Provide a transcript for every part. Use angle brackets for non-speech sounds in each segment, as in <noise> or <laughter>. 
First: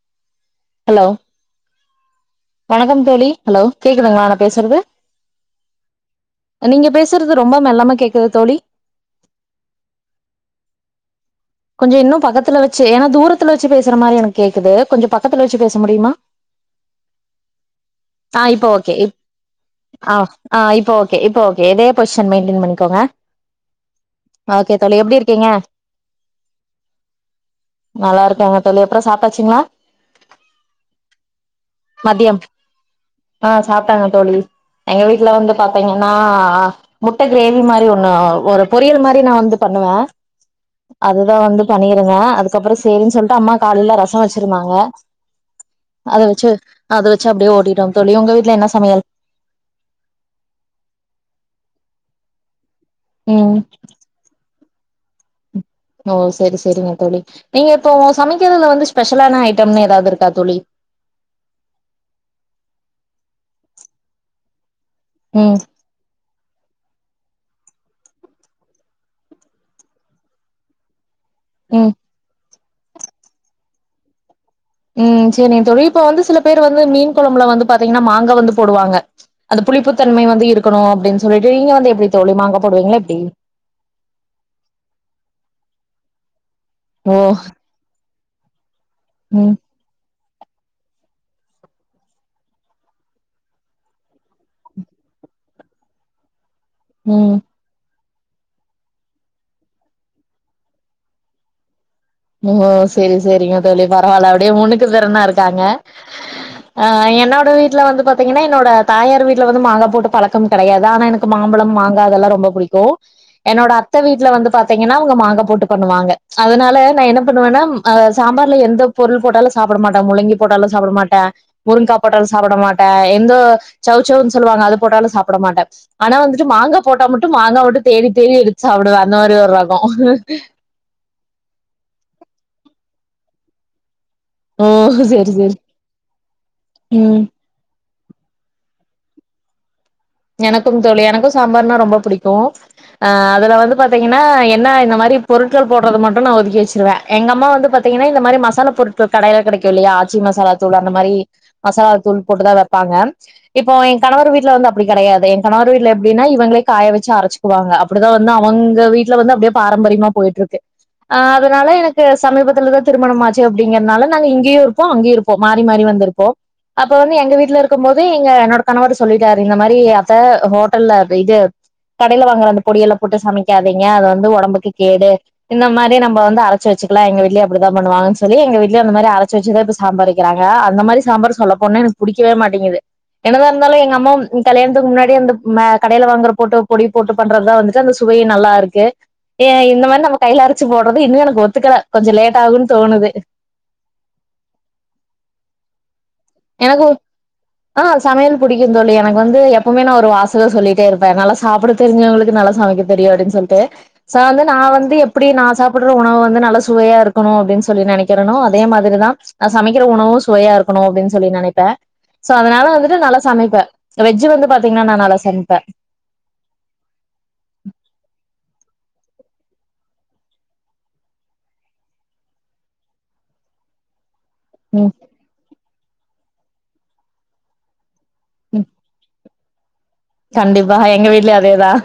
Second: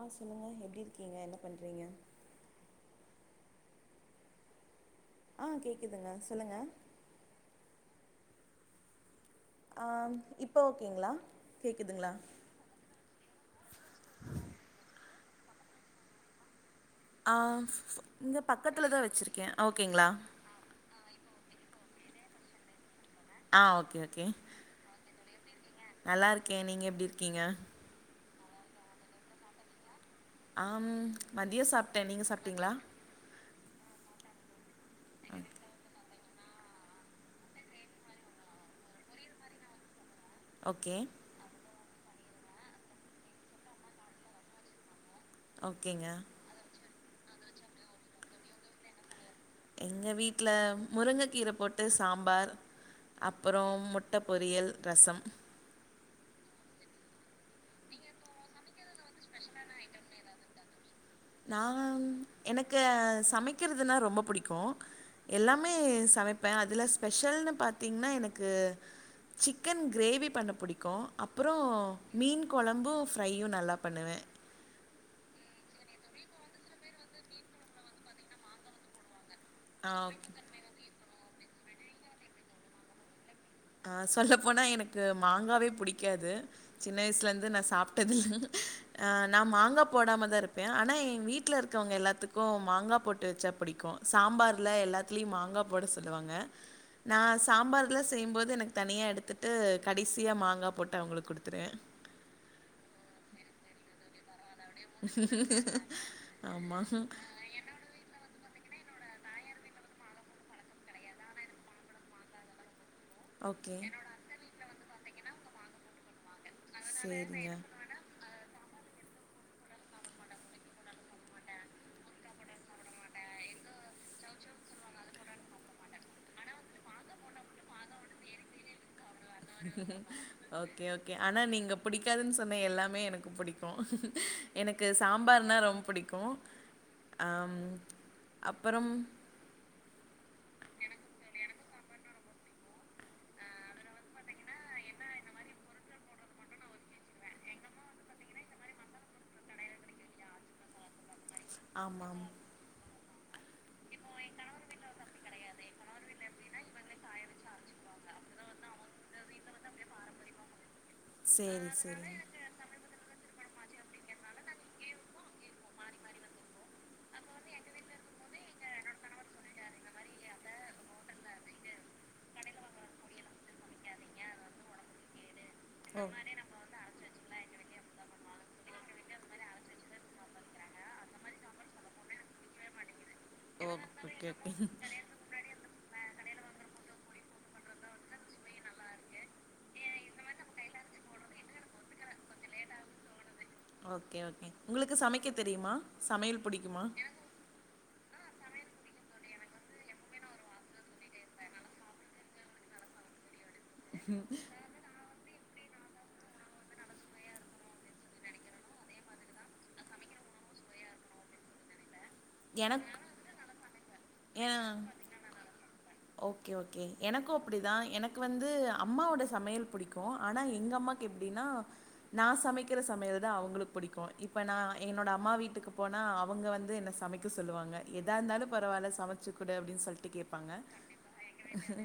ஆ சொ ல்லுங்க எப்டி ஹலோ இருக்கீங்க என்ன பண்றீங்க வணக்கம் தோழி ஹலோ கேக்குதுங்ளா நா பேசறது ஆ கேக்குதுங்க சொல்லுங்க நீங்க பேஸுறது ரொம்ப மெல்லமா கேக் <unintelligible> தோழி ஆ இப்ப ஓகேங்ளா கொஞ்சோ இன்னு பக்கத்துல வச்சு எனா தூரத் துல வச்சு பேசற மாரி எனக்கு கேக்குது கொஞ்ச பக்கத்துல வச்சு பேச முடியுமா ஆ இங்க ஆ இப்போ ஓகே பக்கத்துலதா வெச்சிருக்கே ஓகேங்ளா ஏதே பொசிஷன் மெியின்டைன் பண்ணிக்கோங்க ஆ ஓகே ஓகே, ஓகே தோழி எப்டி இருக்கீங்க நல்லா இருக் கே, நீங்க எப்டி இருக்கீங்க? நல்லா இருக்கோங்க தோழி அப்றோ சாப்டாச்சுங்ளா ஆம் மதியம் சாப்ட்டே நீங்க மதியம் சாப்பிட்டீங்ளா ஆ சாப்ட்டாங்க தோழி எங்க வீட்ல வந்து பாத்தீங்கன் னா, முட்ட கிரேவி மாரி ஒண்ணு ஒரு பொரியல் மாரி நா வந்து பண்ணுவே ஓகே அதுதான் வந்து பண்ணியிருந்தே அதுக்கப்றம் சேரின்னு சொல்லிட்டு அம்மா காலேல ரசம் வச்சிருந்தாங்க ஓகேங்க அத வச்சு அது வச்சு அப்டியே ஓட்டிடோம் தோழி உங்க வீட்ல என்ன சமையல் எங்க வீட்ல முருங்க கீர போட்டு சாம்பார் ம் அப்பறோ முட்ட பொரியல் ரசம் ஓ சரி சரிங்க தோழி நீங்க இப்போ சமைக்கிறதுல வந்து ஸ்பெஷலான ஐட்டம்னு ஏதாவது இருக்கா தோழி நா எனக்கு சமைக்கிறதுன்னா ரொம்ப புடிக்கும் ம் எல்லாமே சமைப்பேன் அதுல ஸ்பெஷல்னு பாத்தீங்கன்னா எனக்கு சிக்கன் கிரேவி பண்ண புடிக்கும் அப்றோ ம் மீன் குழம்பும் ஃப்ரையும் நல்லா பண்ணுவே உம் சேரிங்க தோழி இப்ப வந்து சில பேர் வந்து மீன் குழம்புல வந்து பாத்தீங்கன்னா மாங்கா வந்து போடுவாங்க ச் அந்த ஆ ஓகே புளிப்புத்தன்மை வந்து இருக்கணும் அப்டின் சொல்லிட்டு நீங்க வந்து எப்டி தோழி மாங்கா போடுவீங்ளா எப்டி அஹ் சொல்ல போனா எனக்கு மாங்காவே புடிக்காது சின்ன ஓ வயசுல இருந்து நா சாப்ட்டது இல் அ நா ம் மாங்க போடாம தான் இருப் பேன் ஆனா எ வீட்ல இருக்கவங்க எல்லாத்துக்கும் மாங்கா போட்டு வச்சா புடிக்கும் சாம்பார்ல எல்லாத்துலேயும் மாங்கா போட சொல்லுவாங்க நா ம் சாம்பார் ல செய்யும்போது எனக்கு தனியா எடுத்துட்டு கடைசியா மாங்கா போட்டு அவுங்களுக்கு குடுத்துருவே ஓ சரி சரிங்க தோழி பரவால்ல அப்டியே முன்னுக்கு திறனா இருக்காங்க ஆமா. ஆஹ் என்னோட வீட்ல வந்து பாத்தீங்கன்னா என்னோட தாயார் வீட்ல வந்து மாங்கா போட்டு பழக்கம் கெடையாது ஆனா எனக்கு மாம்பழம் மாங்கா அதல்லாம் ரொம்ப புடிக்கு என்னோட ஓகே. அத்த வீட்ல வந்து பாத் திங்கன்னா அவுங்க மாங்க போட்டு பண்ணுவாங்க ச் அதுனால நான் என்ன சரிங்க. பண்ணுவேன்னா ஆஹ் சாம்பார்ல எந்த பொருள் போட்டாலும் சாப்ட மாட்டேன் முள்ளங்கி போட்டாலும் சாப்ட மாட்டே முருங்கா போட்டாலும் சாப்ட மாட்டே எந்த சவ் சவ்வுன்னு சொல்லுவாங்க அது போட்டாலும் சாப்ட மாட்டே ஆனா வந்துட்டு மாங்கா போட்டா மட்டும் மாங்கா மட்டும் தேடி தேடி எடுத்து சாப்டுவே அந்த மாரி ஒரு ரகோ ஓகே ஓகே ஆனா நீங்க புடி க்காதுன்னு சொன்ன எல்லாமே எனக்கு புடிக்கும். ஓ எனக்கு செரி செரி சாம்பார்னா ரொம்ப புடிக்கும் ம் அம் அப்பறம் எனக்கும் தோழி எனக்கும் சாம்பார்ன்னா ரொம்ப புடிக்கு ஆஹ் அதுல வந்து பாத்தீங்கன்னா என்ன இந்த மாரி பொருட்கள் போட்றது மட்டும் நான் ஒதுக்கி வச்சிருவேன் எங்க அம்மா வந்து பாத்தீங்கன்னா இந்த மாரி மசாலா பொருட்கள் கடைல கெடைக்கும் இல்லையா ஆச்சி மசாலா தூள் அந்த மாரி. மசாலா ஆமாம் தூள் போட்டுதா வெப்பாங்க இப்போ ஏ கணவர் வீட்ல இர்ந்தப் ப்டி கடையாது எ கணவர் வீட்ல எப்டின்னா இவங்ளே காய வெச்சு அரச்சுக்குவாங்க அப்புடிதா வந்து அவங்க வீட்ல வந்து அப்டே பாரம்பரியமா போயிட்ருக்கு அ சரி அதனால எனக்கு சரி சமீபத்துலதா திருமணம் ஆச் அப்டிங்கற்னால நாங்க இங்கியு இருப்போ அங்யு இருப்போ மாரி மாரி வந்துர்ப்போ அப்ப வந்து எங்க வீட்ல இருக்கம்போது எங்க என்னோட கணவர் சொல்லிட்டரு இந்த மாரி அத்த ஹோட்டல்ல இது கடைல வாங்குற அந்த பொடியல்ல போட்டு சமைக்காதீங்க அது வந்து ஒடம்புக்கு கேடு இந்த மாரி ஓ நம்ப வந்து அரச்சு வச்சுக்லா எங்க வீட்லயு அப்டிதா பண்ணுவாங்கன் சொல்லி எங்க வீட்ல அந்த மாரி அரைச்சு வச்சுதா இப்ப சாம் பார் வக்குறாங்க அந்த மாரி சாம்பார் சொல்லப்போனா எனக்கு புடிக்கவே மாட்டங்குது என்னதா ஓ இருந்தாலு எங்க அம்மா ஓகே ஓகே கல்யாணத்துக்கு முன்னாடி வந்து ம் கடைல வாங்குற போட்டோ பொடி போட்டு பண்றதுதா வந்துட்டு அந்த சுவையு நல்லாருக்கு எ இந்த மாரி நம்ம கைல அரைச்சு போட்றது இன்னு எனக்கு ஒத்துக்கல கொஞ்ச லேட் ஆகுன்னு தோணுது ஓகே ஓகே உங்ளுக்கு சமக்க தெரியுமா சமையல் புடிக்குமா எனக்கு ஆ சமையல் புடிக்கு தோழி எனக்கு வந்து எப்பவுமே நா ஒரு வாசக சொல்லிட்டே இருப்ப நல்லா சாப்புட தெரி்சவங்ளுக்கு நல்லா சமைக்க தெரியு அப்டின் சொல்ட்டு சாந்த நான் வந்து எப்டி நா சாப்புட்ற உணவு வந்து நல்ல சுவையார்க்கணு அப்டின் சொல்லி நெனக்குறனோ அதே மாதிரிதா நா சமைக்கிற உணவு சுவையா இருக்குணு அப்பின் சொல்லி நனைப்ப எனக் வந்து பாத்தீங்கன்னா நா நல்லா சமைப்பே ஓகே ஓகே எனக்கு அப்டிதா எனக்கு வந்து அம்மாவோட சமையல் புடிக்கு ஆனா எங்க அம்மாக்கு எப்டினா நா சமக்கிற சமையல் தா அவுங்ளுக் புடிக்கு இப்ப நான் ம் என்னோட அம்மா வீட்டுக்கு. போனா அவங்க வந்து என்ன சமைக்க. சொல்லுவாங்க. எதா இருந்தாலும் ம் பரவால சமைச்சு வச்சு கூட அப்படின்னு சொல்லட்டு. கண்டிப்பா எங்க வீட்லயே அதேதான்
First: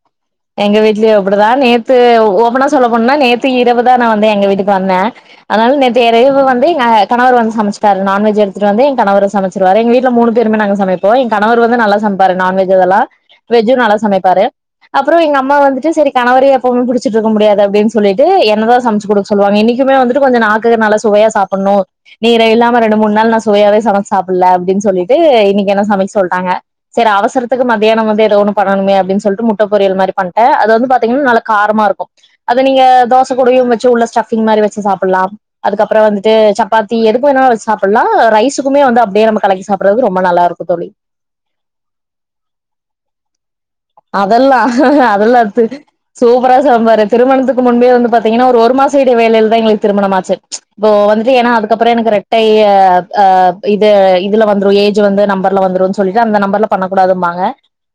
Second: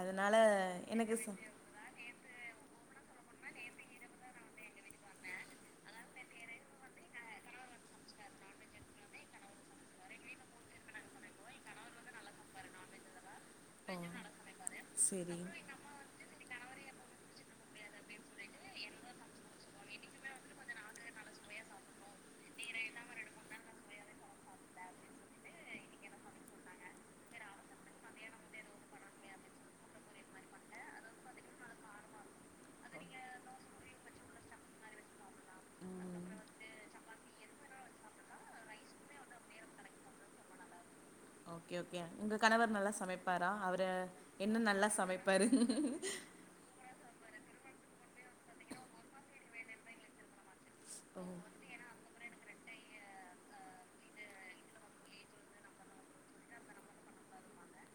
அதனால எங்க எனக்கு வீட்லயும் ச- அப்படிதான் நேத்து ஓபனா சொல்ல ஒன்னா நேற்று இரவுதான் நான் வந்து எங்க வீட்டுக்கு வந்தேன் அதனால நேற்று இரவு வந்து எ கணவர் வந்து சமைச்சுப்பாரு நான்வெஜ் எடுத்துட்டு வந்து என் கணவர் சமைச்சிருருவாரு எங்க வீட்டுல மூணு பேருமே நாங்க சமைப்போம் என் கணவர் வந்து நல்லா சமைப்பாரு நான்வெஜ் அதெல்லாம் வெஜ் நல்லா சமைப்பார் அப்புறம் எங்க சரி அம்மா வந்துட்டு சரி கணவரியே எப்பவுமே பிடிச்சி இருக்கும் முடியாது அப்படின்னு சொல்லிட்டு என்னதான் சமைச்சுடுக்க சொல்லுவாங்க இன்னைக்குமே வந்துட்டு கொஞ்ச நாக்குக்கு நல்லா சுவையா சாப்புடணும் நீ இல்லாம ரெண்டு மூணு நாள் நான் சுவையாவே சமைச்சு சாப்பிடல அப்படின்னு சொல்லிட்டு இன்னைக்கு என்னெ சமைக்க சொல்லிட்டாங்க சரி அவசரத்துக்கு மத்தியானம் வந்து அவசரத்துக்கு வந்து ஏதாவதுஒன்னு பண்ணனுமே அப்படின்னு முட்ட முட்டை பொரியல் மாதிரி பண்ணிட்டேன் அது வந்து பாத்தீங்கன்னா நல்ல காரமா இருக்கும் அத நீங்க தோசை கூடையும் உள்ளே வச்சு உள்ளே ஸ்டபிங் மாதிரி வச்சு சாப்பிடலாம் அதுக்கப்புறம் வந்துட்டு சப்பாத்தி எதுக்கு வேணா வச்சு சாப்பிடலாம் ரைஸுக்குமே வந்து அப்படியே நம்ம கலக்கி சாப்பிடுறது ரொம்ப நல்லா இருக்கும் தோழி ஓகே ஓகே உங்க கணவர் நல்லா சமைப்ப ப்பாரா அவரு அதெல்லா என்ன நல்லா அதெல்லா சமைப்பாரு து சூப்பரா சாம்பாரு திருமணத்துக்கு முன்பே வந்து பாத்தீங்கன்னா ஒரு மாசம் இடை வேளையில தான் எங்களுக்கு திருமணமாச்சு இப்போ ஓ வந்து ஏன்னா அதுக்கப்புறம் எனக்கு ரெ டைய அ இத இதுல வந்ரு ஏஜ் வந்து நம்பர்ல வந்துரு சொல்ட்டு அந்த நம்பர்ல பண்ணக்கூடாதும்பாங்க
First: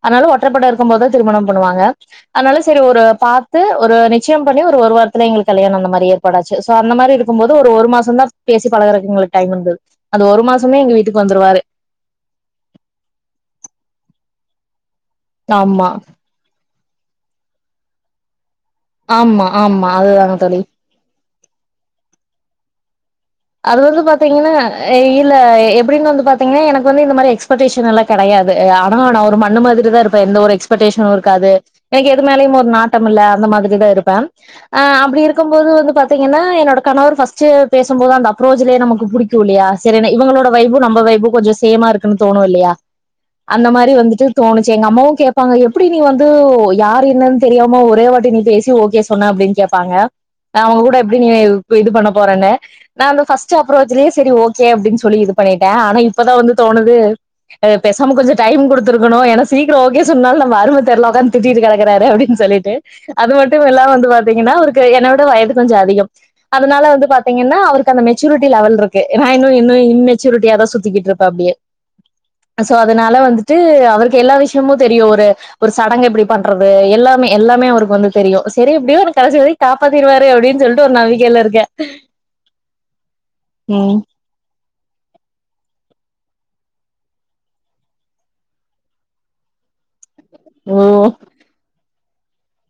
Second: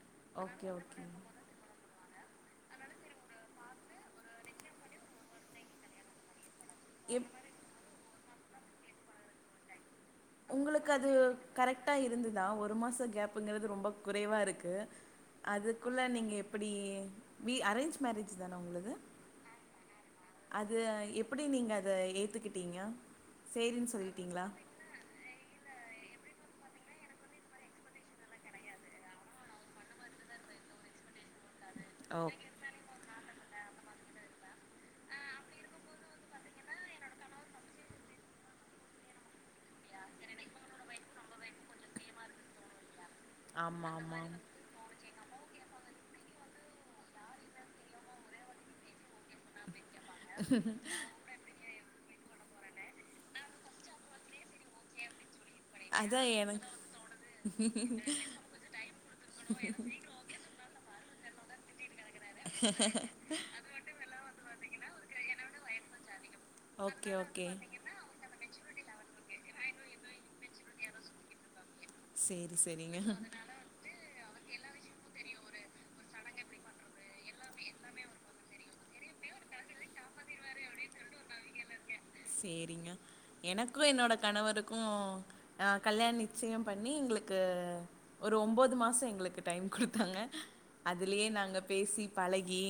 அத்னால ஓகே <unintelligible> இருக்கும்போதுதான் ஓகே திருமணம் பண்ணுவாங்க அதனால சரி ஒரு பார்த்து ஒரு நிச்சயம் பண்ணி ஒரு வாரத்துல எங்களுக்கு கல்யாணம் இந்த மாரி ஏற்பாடாச்சு சோ அந்த மாரி இருக்கும்ப போது ஒரு மாசம்தா பேசி பலகரக்கு எங்களுக்கு டைம் இருந்தது அந்த ஒரு மாசமே உங்களுக்கு எங்க அது வீட்டுக்கு வந்துருவாரு கரெக்ட் அ இருந்துதான் ஒரு மாசம் கேப்புங்கிறது ரொம்ப குறைவா இருக்கு ஆமா அதுக்குள்ள நீங்க எப்படி வி அரேஞ்ச் மேரேஜ் தான உங்களுது ஆமா ஆமா அதுதான அது எப்படி நீங்க அத ஏத்துகிட்டிங்க அது வந்து பாத்தீங்கன்னா இல்ல எப்படின்னு வந்து பாத்தீன்னா எனக்கு வந்து இந்த மாதிரி எக்ஸ்பெக்டேஷன்ல்லா கிடையாது ஆன ஒரு மண்ணு மாரி தான் இருப்ப எந்த ஒரு எக்ஸ்பேடேஷன் இருக் இருக்காது எனக்கு ஓ எது மேலயும் ஒரு நாட்டம் இல்ல அந்த மாதிரிட இரு <unintelligible> அ அப்படி இருக்கும்போது வந்து பாத்தீங்கன்னா என்னோட கணவர் பஸ்ட் பேசும்போது அந்த அப்ரோஜ்லயே நமக்கு பிடிக்கும் இல்லையா சரியா இவங்களோட வைபும் நம்ம வைபும் கொஞ்சம் சேமா இருக்குன்னு தோணு இல்லையா அந்த ஆமா மாதிரி ஆமா வந்துட்டு தோணுச்சு எங்க அம்மாவும் கேட்ப ப்பங்க எப்படி நீ வந்து யார் என்னன்னு தெரியாமோ ஒரே வாட்டி நீ பேசி ஓகே சொன்ன அப்படின்னு கேப்பாங்க அவங்க கூட எப்படி நீ இது பண்ண போறனே நான் ஃர்ஸ்ட் அப்ரோச்லயே சரி ஒகே அப்படின்னு சொல்லிது பண்ணிட்டேன் ஆனா அதா இப்பதான் வந்து எனக்கு தோணு பெசாம கொஞ்சம் டைம் கொடுத்துக்கணும் என சீக்கிரம் ஓகே சொன்னதுனால நம்ம அருமை தெரில அதான் திட்டுட்டு கிடக்காரு அப்படி சொல்லிட்டு அது மட்டும் எல்லாம் வந்து பாத்தீங்கன்னா அவருக்கு என் விட வயது கொஞ்சம் அதிகம் அதனால வந்து ஓகே ஓகே பாத்தீங்கன்னா அவருக்கு மெச்சூரிட்டி லெவல் இருக்கு நான் இன்னும் நான் இம்மெச்சுூரிட்டியாதான் சுத்திக்கிட்டு இருப்பன் அப்படியே சேரி சோ சேரிங்க அதனால வந்துட்டு அவருக்கு எல்லா விஷயமும் தெரியும் ஒரு ஒரு சடங்கு எப்படி பண்றது எல்லாமே எல்லாமே அவருக்கு வந்து தெரியும் சரி எப்படியோ அவக்கு கடைசி வரைக்கும் காப்பாத்திருவாரு அப்படின்னு சொல்லிட்டு ஒரு நம்பிக்கையில இருக்கேன். சரிங்க எனக்கும் என்னோட கணவருக்கும் க்கும் கல்யாண நிச்சயம் பண்ணி எங்களுக்கு ஒரு ஒம்பது மாதம் எங்களுக்கு டைம் கொடுத்தாங்க ஓ அதுலயே நாங்க பேசி பழகி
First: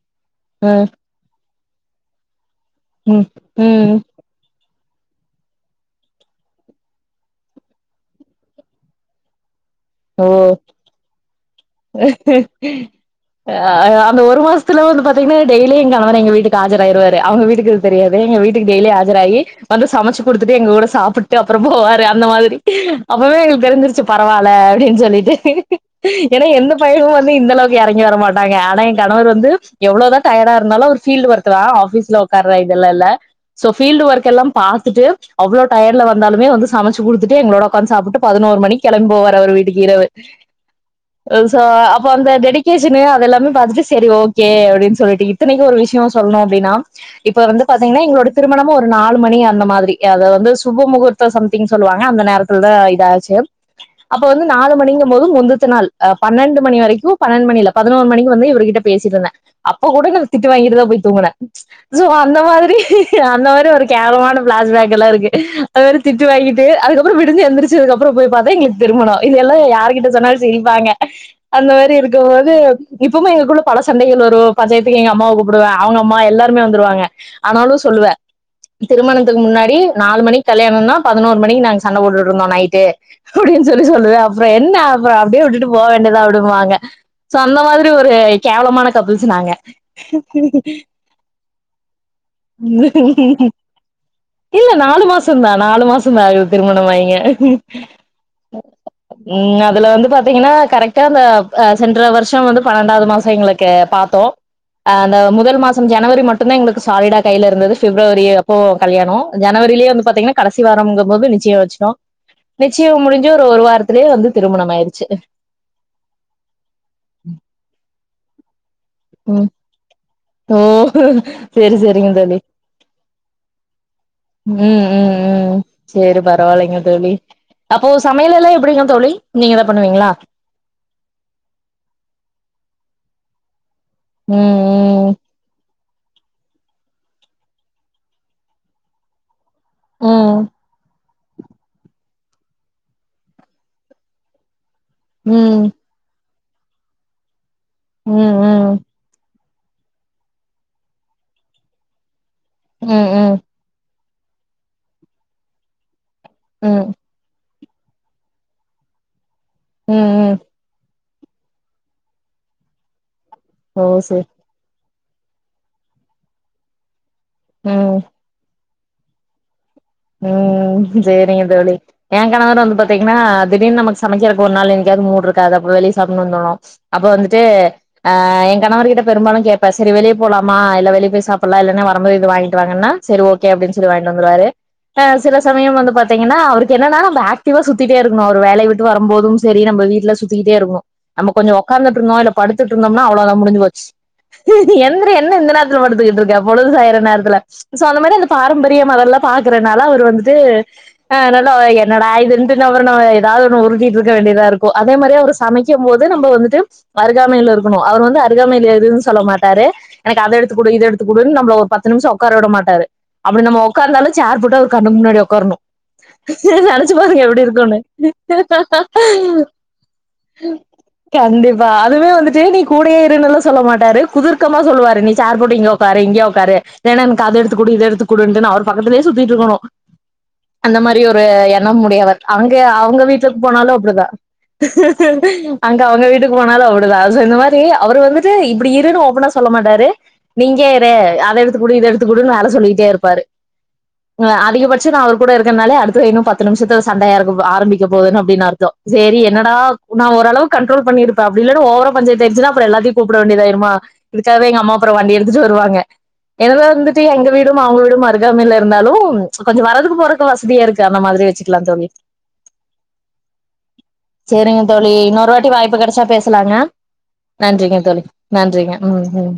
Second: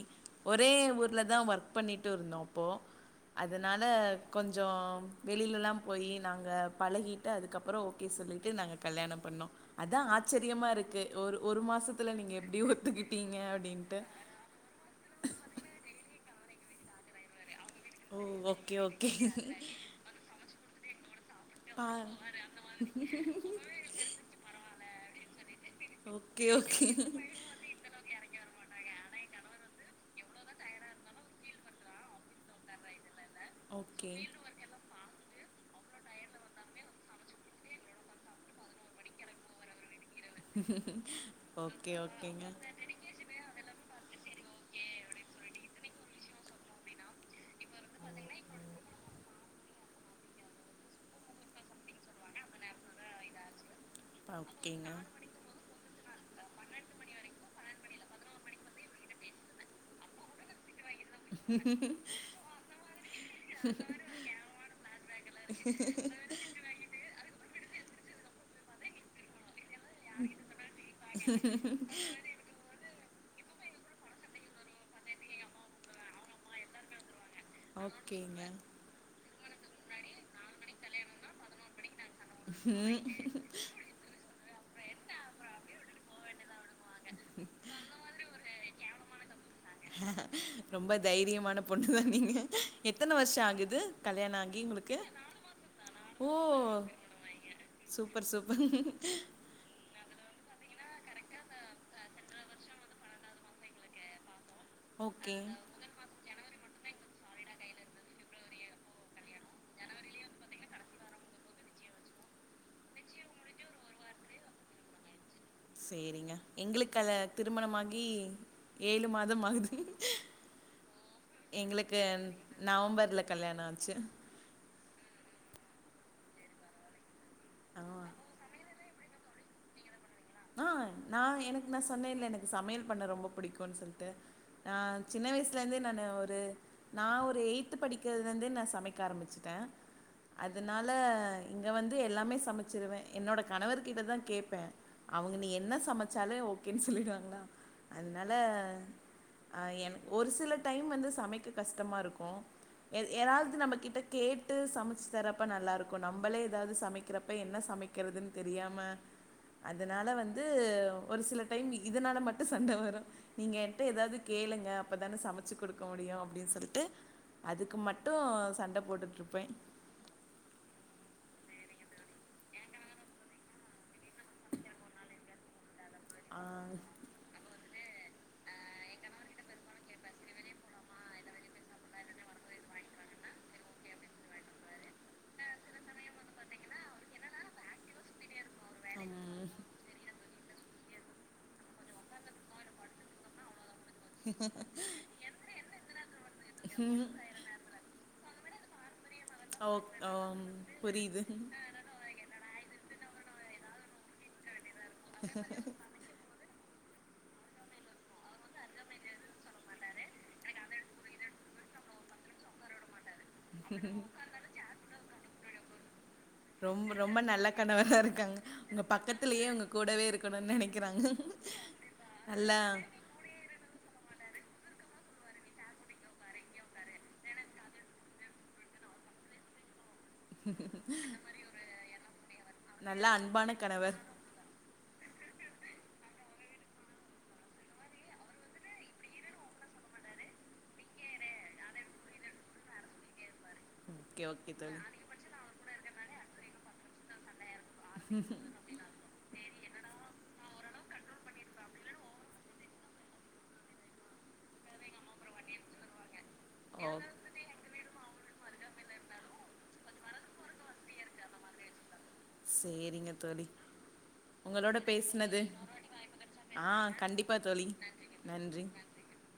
ஒரே அ ஊர்ல தான் ஒர்க் பண்ணிட்டு இருந்தோம். இப்போ ம் அதனால ம் கொஞ்ச வெளிலல்லா போய் நாங்க பழகிட்டு அதுக்கப்புறோ ஓகே சொல்லிட்டு நாங்க கல்யாண பண்ணோ அதா ஓ ஆச்சரியமா இருக்கு ஒரு ஒரு மாசத்துல நீங்க எப்டி ஒத்துக்கிட்டீங்க அப்டின்ட்டு அந்த ஒரு மாசத்துல வந்து பாத்தீங்கன்னா டெய்லி எங் கணவர் எங்க வீட்டுக்கு ஆஜராயிருவாரு அவங்க வீட்டுக்கு தெரியாது ஓ எங்க வீட்டுக்கு ஓகே டெய்லி ஓகே ஆஜராகி வந்து சமைச்சு குடுத்துட்டு எங்க கூட சாப்பிட்டு அப்புற பா போவாரு அந்த மாதிரி அப்பமே எங்களுக்கு தெரி்சிருச்சு பரவால்ல. ன் சொல்லிட்டு ஏனா ஓகே எந்த ஓகே பயனு வந்து இந்த அளவுக்கு இறங்கி வர மாட்டாங்க ஆனா எ கணவர் வந்து எவ்ளோ தா டயர்டா இருந்தாலு ஒரு பில்ட் ஒர்க் தா ஆபீஸ்ல உக்கார்ற இதுல்ல இல்ல சோ பீல்டு ஓகே ஒர்க் எல்லா பாத்துட்டு அவ்ளோ டயர்ல வந்தாலுமே வந்து சமைச்சு குடுத்துட்டு எங்களோட உக்காந்து சாப்பிட்டு பதினோருமணிக்கி கெளமிட்ட போவார் அவரு வீட்க்கு இரவு சோ ஓகே அப்ப அந்த ஓகேங்க டெடிகேஷனு அத எல்லாமே பாத்துட்டு செரி ஓகே அப்படின் சொல்லிட்டு இத்தனைக்கு ஒரு விஷ்யோ சொல்லணு அப்படின்னா இப்ப வந்து பாத்தீங்கன்னா எங்களோட திருமணமு ஒரு நாலு மணி அந்த மாதிரி அத வந்து சுப முகூர்த்தம் சம்திங் சொல்லுவாங்க அந்த நேரத்துலதா இதாச்சு அப்ப வந்து நாலு ஓகேங்க மணிங்க போது முந்தத்த நாள் பன்னெண்டு மணி வரைக்கு பன்னெண்டு மணி இல்ல பதினொரு மணிக்கு வந்து இவர்கிட்ட பேசியிருந்தே அப்ப கூட நா திட்டு வாங்கிட்டு தா போய் தூங்கின சோ அந்த மாரி அந்த மாரி ஒரு கேவலமான பிளாஸ் பேக் எல்லா இருக்கு அதுமாரி திட்டு வாங்கிட்டு அதுக்கப்புற விடிஞ்ச எந்துருச் சதுக்கப்புறோ போய் பாத்தா எங்களுக்கு திருமணோ இதுல்லா யார் கிட்ட சொன்னாலு சிரிப்பாங்க அந்த மாரி இருக்கு போது இப்பமே எங்களுக்குள்ள பல சண்டைகள் வரு பஞ்சாயத்துக்கு எங்க அம்மா கூப்பிடுவே அவங்க அம்மா எல்லாருமே வந்துவாங்க ஆனாலு சொல்லுவே ஓகேங்க திருமண த்துக்கு முன்னாடி நாலு மணிக் கல்யாணோனா பதினோரு மணிக்கு நாங்க சண்ட போடுட்டுருந்தோ நைட்டு ம். அப்டின் சொல்லி சொல் இப்ப என்ன அப்ப அப்டியே விட்டுட்டு போ வேண்டியதா அப்டிப்பாங்க சோ அந்த மாரி ஒரு கேவலமான கப்பிள்ஸ் நாங்க ரொம்ப தைரியமான பொண்ணுதா நீங்க எத்தன வருஷ ஆகுது கல்யாண ஆகி இல்ல உங்களுக்கு நாலு மாசந்தா நாலு மாசந்தா ஓ ஆகுது திருமணமாயிங்க சூப்பர் சூப்பர் உம் அதுல வந்து பாத்தீங்கனா கரெக்டா அந்த சென்ற வருஷோ வந்து பன்னெண்டாவது மாசோ எங்களுக்கு பாத்தோ அந்த ஓகே முதல் மாசம் ஜனவரி மட்டுதா எங்களுக்கு சாலிடா கைல இருந்தது பிப்ரவரி அப்போ கல்யாணோ ஜனவரியிலே வந்து பாத்திங்கன்னா கடைசி வாரங்கபோது நிச்சயோ வச்சோ நிச்சயம் முடிஞ்சு ஒரு ஒரு வாரத்து லயே வந்து திருமணம் ஆயிருச்சு சேரிங்க எங்களுக்கல திருமணமாகி ஏழு மாதம் ம் ஆகுது ஓ சரி எங்களுக்கு சரிங்க தோழி நவம்பர்ல கல்யாண ஆச்சு ம் ம் ம் சேரி பரவாலங்க தோழி அபோ ஆ சமையலெல்லாம் எப்டிங்க தோழி நீங்கதா பண்ணுவீங்களா ஆஹ் நா எனக்கு நா சொன்னே ல்ல எனக்கு சமயல் பண்ண ரொம்ப புடிக்குன் சொல் ட்டு அ ம் சின்ன வயசுலருந்து நானு ஒரு நா ஒரு எய்த் படிக்கிறதுலருந்தே நா சமைக்க ஆரம்பிச்சு ட்டே ம் அதுனால இங்க வந்து எல்லாமே சமைச்சிருவே என்னோட கணவர் கிட்டதா கேப்பே அவங்க நீ ம் என்ன சமைச்சாலு ஓ கேன்னு சொல்லிடுவாங்ளா ம் அதுனால ம் ஆ என ஒரு சில டைம் வந்து சமைக்க கஷ்டமாருக்கு ம் ம் எ ம் ஏதாவது நம்ம கிட்ட கேட்டு சமைச்சு தரப்ப நல்லாருக்கு நம்பளே ம் ஏதாவது ம் சமைக்கிறப்ப என்ன சமைக் சமக்கிறதுனு தெரியாம அதனால ம் ம் வந்து ஒரு சில டைம் இதுனால மட்டு சண்ட வரும் நீங்க என்ட்ட ஓ ஏதாவது சரி கேளுங்க அப்பதானே சமைச்சு குடுக்க முடியு அப்டினு சொல்ட்டு அதுக்கு ம் மட்டு சண்ட போட்டுட்ருப்ப உம் சேரிங்க தோழி எ கணவரு வந்து பாத்தீங்கனா திடீர்னு நமக் சமைக்கறக்கு ஒரு நாள் என்னைக்காவது மூடு இருக்காது அப்போ வெளிய சாப் சாப்புப்னூனு ஆ தோணு அப்ப வந்துட்டு ஆ எ கணவர்கிட்ட பெரும்பாலு கேப்ப சேரி வெளியே போலாமா இல்ல வெளிய போய் சாப்புட்லா இல்லன்னா வரும்போது இது வாங்கிட்டு வாங்கன்னா சேரி ஓகே அப்டின்னு சொல்லி வாங்கிட்டு வந்துவாரு அ சில சமயம் வந்து பாத்தீங்கன்னா அவருக்கு என்னன்னா நம்ம ஆக்டிவா சுத்திட்டே இருக்ணு அவர் வேலைய விட் டு வரும்போதும் சேரி நம்ம வீட்ல சுத் திகிட்டே இருக்கனு நம்ம கொஞ்சோ ஒக்காந்துட்டு இருந்தோ இல்ல படுத்துட்டு இருந்தோம்னா அவ்ளோதா முடுஞ்சி போச்சு எந்திரி என்ன இந்த நேரத்துல படுத்துகிட்டு இருக்க பொழுதுசாயிர நேரத்துல சோ அந்த மாரி அந்த பாரம்பரியம் அதல்லா பாக் அதனால ஓக் அவரு வந்துட்டு ஆம் அ புரியுது நல்லா என்டா இதுன்ட்டு அப்றோ நம்மள எதாது ஒன்னு உருட்டிட்டு இருக்க வேண்டிதா இருக் கு அதே மாரியே அவரு சமைக்கூம் போது நம்ம வந்துட்டு அருகாமைல இருக்கணும் அவரு வந்து அருகாமைல இருனு சொல்ல மாட்டாரு எனக்கு அத எடுத்துக்குடு இத எடுத்துக்குடுன் நம்ள ஒ பத்து ஒரு பத்து நிம்ஷோம் உக்கார வுட மாட்டாரு அப்டி நம்ம ஒக்காந்தாலும் சேர் போட்டு அவர் கண்ணு முன்னாடி உக்காறணும் நெனச்சு ரொம்ப ரொம்ப பாருங்க எப்டி நல்ல இருக்கூனு கணவரா இருக்காங்க அ உங்க அ பக்கத்துலயே உங்க கூடவே இருக்கணுன்னு நெனைக்கிறாங்க கண்டிப்பா அதுவே வந்துட்டு நல்லா நீ கூடயே இருனலா சொல்ல மாட்டாரு குது க்கம்மா சொல்லுவாரு நீ சேர் போட்டு இங்க ஒக்காரு இங்கயே ஒக்காரு இல்லனா எனக்கு அது எடுத்து குடு இத எடுத்து குடுன்ட்டு அவரு அதுலே சுத்தீட்டு இருக்கோணும் அந்த மாரி ஒரு எண்ணம் உடையவர் அங்க அவுங்க நல்லா வீட்டுக் அன்பான போனாலும் கணவர் அப்டிதா அங்க அவுங்க வீட்டுக்கு போனாலும் அப்டிதா சோ இந்த மாரி அவரு வந்துட்டு இப்டி இருனு ஓப்பனா சொல்ல மாட்டாரு நீ இங்கே இரு அத எடுத்துக்குடு இத எடுத்துக்குடுனு வேல சொல்லிட்டே இருப்பாரு ஓகே அ ஓகே தோழி அதிகபட்ச நா அவர் கூட இருக்கன்னாலே அடுத்தது இன்னும் பத்து நிம்ஷத்துல சண்டயா இருக் தும் ஆரம்பிக்க போதுனு அப்டினு அர்த்தோம் சேரி என்னடா நா ஓரளவுக்கு கண் ட்ரோல் பண்ணிருப்ப அப்டி இல்லனா ஓவரா பஞ்சாயத்து ஆய்டுச்சினா அப்புறோ எல்லாத்தயும் கூப்ட வேண்டிதாயிடுமா இதுக்காவே எங்க அம்மா அப்புறோ வண்டிய எடுத்துட்டு வருவாங்க என்னதா ஓ வந்துட்டு எங்க வீடும் அவுங்க வீடும் மாரி அருகாமைல இருந்தாலும் கொஞ்சோ வரதுக்கூம் போறதுக்கூம் வசதியா இருக்கு அந்த மாரி வச்சிக்லா தோழி சேரிங்க தோழி சேரிங்க உங்களோட தோழி இன்னோரு பேசுனது வாட்டி வாய்ப்பு கெடச்சா பேசலாங்க ஆ கண்டிப்பா நன்றிங்க தோழி நன்றி நன்றிங்க உம் உம்